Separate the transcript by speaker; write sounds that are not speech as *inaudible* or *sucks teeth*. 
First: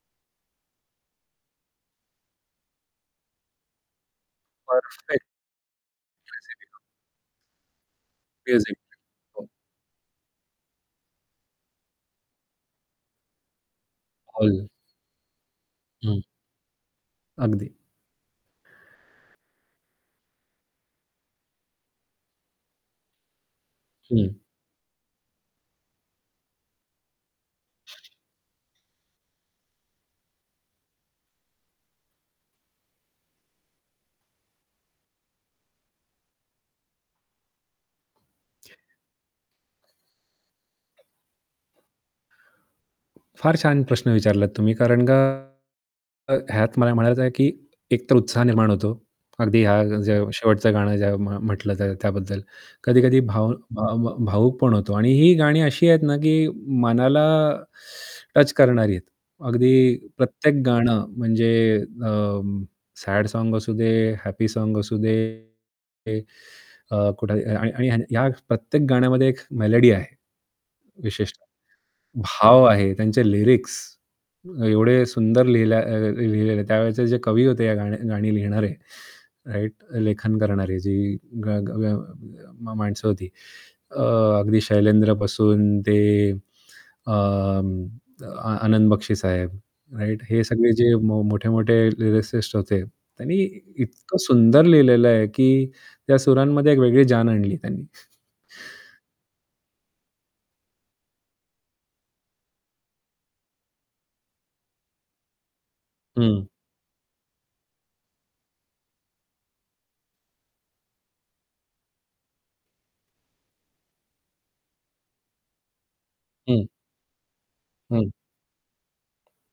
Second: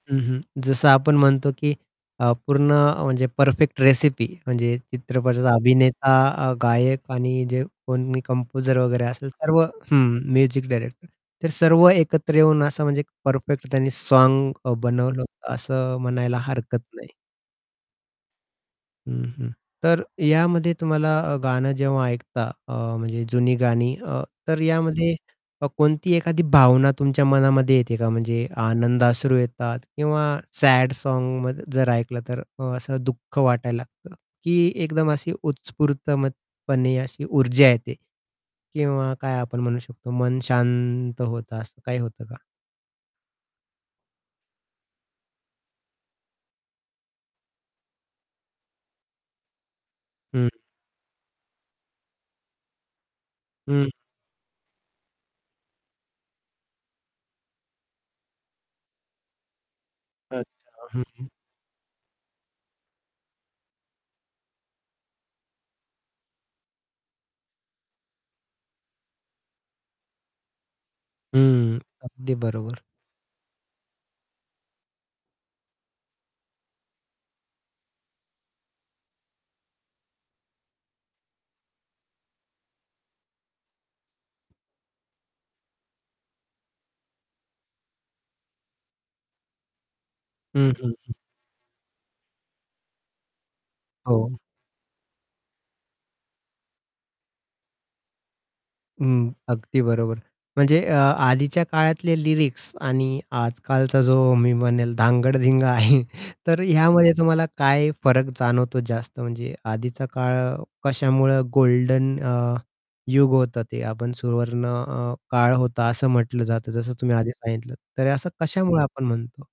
Speaker 1: हं, हं, जसं आपण म्हणतो की अ, पूर्ण अ, म्हणजे परफेक्ट रेसिपी. म्हणजे
Speaker 2: परफेक्ट.
Speaker 1: चित्रपटाचा अभिनेता अ,
Speaker 2: *unintelligible*
Speaker 1: गायक आणि जे कोणी कंपोजर वगैरे
Speaker 2: *unintelligible*
Speaker 1: असेल
Speaker 2: हो.
Speaker 1: सर्व हं, म्युझिक डायरेक्टर. ते सर्व एकत्र येऊन असं म्हणजे एक परफेक्ट त्यांनी साँग
Speaker 2: *unintelligible*
Speaker 1: अ, बनवलं होतं, असं
Speaker 2: हं.
Speaker 1: म्हणायला हरकत नाही.
Speaker 2: अगदी.
Speaker 1: हं, हं. तर यामध्ये तुम्हाला अ, गाणं जेव्हा ऐकता अ, म्हणजे जुनी गाणी अ,
Speaker 2: हं.
Speaker 1: तर यामध्ये अ, कोणती एखादी भावना तुमच्या मनामध्ये येते का? म्हणजे आनंदाश्रू येतात किंवा सॅड साँग मध जर ऐकलं तर अ, असं दुःख वाटायला लागतं, की एकदम अशी उत्स्फूर्तपणे अशी ऊर्जा येते किंवा काय आपण म्हणू शकतो मन शांत होतं असं काही होतं का?
Speaker 2: फार छान प्रश्न विचारलात तुम्ही कारण का अ, ह्यात मला म्हणायचं आहे की एक तर उत्साह निर्माण होतो. अगदी हा जो
Speaker 1: हं.
Speaker 2: शेवटचं गाणं ज्या म्ह म्हटलं त्यात तर त्याबद्दल कधी-कधी भाव
Speaker 1: हं.
Speaker 2: भाव भावुक पण होतो आणि ही गाणी अशी आहेत ना की मनाला *sucks teeth* टच करणारी आहेत. अगदी प्रत्येक
Speaker 1: अच्छा. हं,
Speaker 2: गाणं
Speaker 1: हं.
Speaker 2: म्हणजे अं, सॅड साँग असू दे, हॅपी साँग असू दे अ, कुठे आणि आणि आणि या प्रत्येक गाण्यामध्ये एक मेलोडी आहे. विशेषतः.
Speaker 1: हं, अगदी
Speaker 2: भाव
Speaker 1: बरोबर.
Speaker 2: आहे त्यांचे लिरिक्स एवढे सुंदर लिहिल्या अ, अ, लिहिलेले त्यावेळचे जे कवी होते या गाणी गाणी लिहिणारे राइट, लेखन करणारे जी गा गा मा माणसं होती अ, अगदी शैलेंद्र पासून ते अ, अ, आ आनंद बक्षी साहेब राइट? हे सगळे
Speaker 1: हं, हं,
Speaker 2: जे
Speaker 1: हं.
Speaker 2: मो मोठे-मोठे लिरिसिस्ट होते, त्यांनी इतकं
Speaker 1: हो.
Speaker 2: सुंदर लिहिलेलं आहे की त्या सुरांमध्ये एक वेगळी जान आणली त्यांनी. *chuckles*
Speaker 1: हं, अगदी बरोबर. म्हणजे अ, आधीच्या काळातले लिरिक्स आणि आजकालचा जो मी म्हणेल धांगडधिंगा आहे,
Speaker 2: हं.
Speaker 1: तर ह्यामध्ये तुम्हाला काय फरक जाणवतो जास्त? म्हणजे आधीचा काळ कशामुळं गोल्डन अ, युग होतं ते आपण सुवर्ण अ, काळ होता असं म्हटलं
Speaker 2: हं.
Speaker 1: जातं, जसं तुम्ही आधी सांगितलं तर
Speaker 2: हं.
Speaker 1: असं कशामुळे आपण म्हणतो?